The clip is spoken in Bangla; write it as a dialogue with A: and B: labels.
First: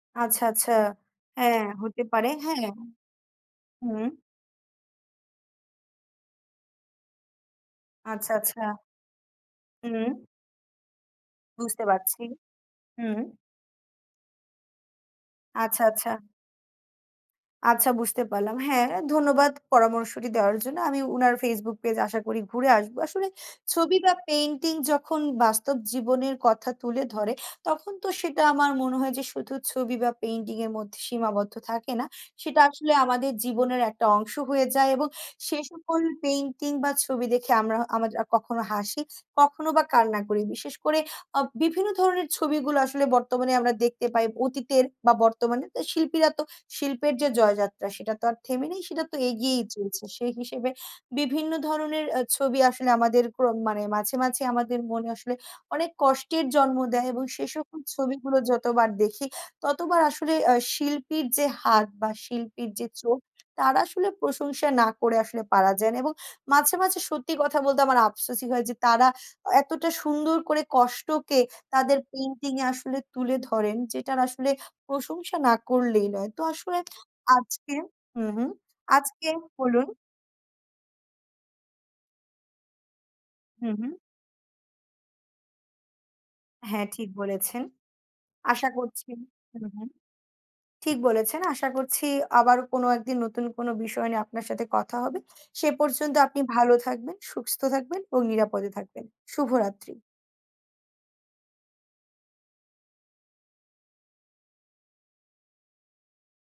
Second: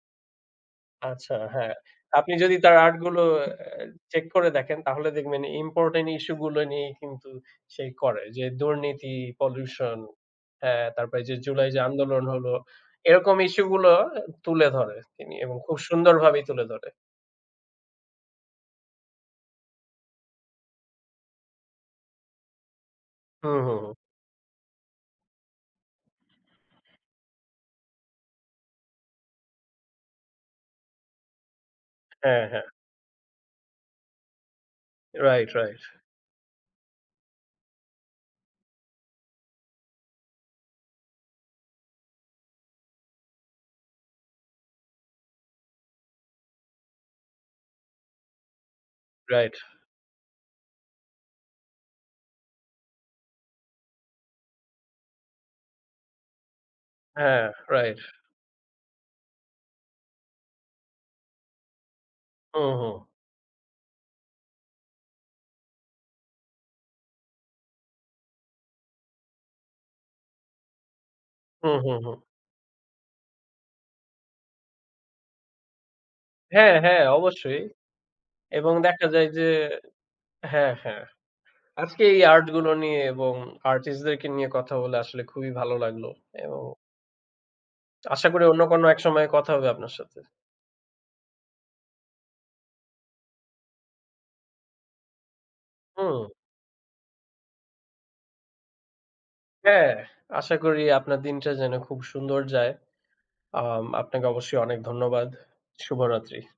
A: আচ্ছা, আচ্ছা।
B: আচ্ছা।
A: হ্যাঁ,
B: হ্যাঁ।
A: হতে পারে
B: আপনি যদি
A: হ্যাঁ।
B: তার আর্ট গুলো এ্যা
A: হুম।
B: চেক করে দেখেন তাহলে দেখবেন ইম্পোর্টেন্ট ইসূ গুলো নিয়েই কিন্তু সেই করে।
A: আচ্ছা,
B: যে,
A: আচ্ছা।
B: দুর্নীতি, পলিউশন
A: হুম।
B: হ্যাঁ, তারপরে যে, জুলাই যে,
A: বুঝতে পারছি,
B: আন্দোলন হলো
A: হুম।
B: এরকম ইসূ গুলো তুলে ধরে তিনি এবং খুব
A: আচ্ছা, আচ্ছা।
B: সুন্দরভাবেই তুলে ধরে।
A: আচ্ছা বুঝতে পারলাম। হ্যাঁ, ধন্যবাদ পরামর্শটি দেওয়ার জন্য। আমি উনার FaceBook পেজ আশা করি ঘুরে আসবো। আসলে
B: হুম, হুম।
A: ছবি বা পেইন্টিং যখন বাস্তব জীবনের কথা তুলে ধরে, তখন তো সেটা আমার মনে হয় যে, শুধু ছবি বা পেইন্টিং এর মধ্যে সীমাবদ্ধ থাকে না।
B: হ্যাঁ,
A: সেটা
B: হ্যাঁ।
A: আসলে আমাদের জীবনের একটা অংশ হয়ে যায় এবং
B: রাইট,
A: সে
B: রাইট।
A: সকল পেইন্টিং বা ছবি দেখে আমরা আমরা কখনো হাসি, কখনো বা কান্না করি বিশেষ করে আ বিভিন্ন ধরনের ছবিগুলো আসলে বর্তমানে আমরা দেখতে পাই অতীতের বা বর্তমানে শিল্পীরা তো শিল্পের যে, জয়যাত্রা সেটা তো আর থেমে নেই, সেটা তো
B: রাইট।
A: এগিয়ে চলছে। সেই হিসেবে বিভিন্ন ধরনের আ ছবি আসলে আমাদের প্রম মানে মাঝে, মাঝে, আমাদের মনে আসলে অনেক কষ্টের জন্ম দেয় এবং
B: হ্যাঁ,
A: সেই সকল
B: রাইট।
A: ছবিগুলো যতবার দেখি, ততবার আসলে আ শিল্পীর যে, হাত বা শিল্পীর
B: হুম,
A: যে,
B: হুম।
A: চোখ তার আসলে প্রশংসা না করে আসলে পারা যায় এবং মাঝে, মাঝে, সত্যি কথা বলতে আমার আফসোসই হয় যে, তারা এতটা সুন্দর করে কষ্টকে
B: হুম, হুম,
A: তাদের
B: হুম।
A: পেইন্টিং এ আসলে তুলে ধরেন যে, টার আসলে প্রশংসা না করলেই নয়। তো
B: হ্যাঁ,
A: আসলে
B: হ্যাঁ, অবশ্যই।
A: আজকে হু, হুম,
B: এবং দেখা যায়
A: আজকে
B: যে,
A: বলুন
B: হ্যাঁ, হ্যাঁ। আজকে এই আর্ট গুলো নিয়ে এবং
A: হু, হুম।
B: আর্টিস্ট দেরকে নিয়ে কথা বলে আসলে খুবই ভালো লাগলো এবং
A: হ্যাঁ, ঠিক বলেছেন।
B: আশা করি অন্য
A: আশা
B: কোনো এক
A: করছি
B: সময়ে কথা
A: হু,
B: হবে
A: হুম,
B: আপনার সাথে।
A: ঠিক বলেছেন। আশা করছি আবার কোনো একদিন নতুন কোনো বিষয় নিয়ে আপনার সাথে কথা হবে। সে পর্যন্ত
B: হুম।
A: আপনি ভালো থাকবেন, সুস্থ থাকবেন এবং নিরাপদে থাকবেন।
B: হ্যাঁ,
A: শুভরাত্রি।
B: আশা করি আপনার দিনটা যেন খুব সুন্দর যায়। আম আপনাকে অবশ্যই অনেক ধন্যবাদ। শুভরাত্রি।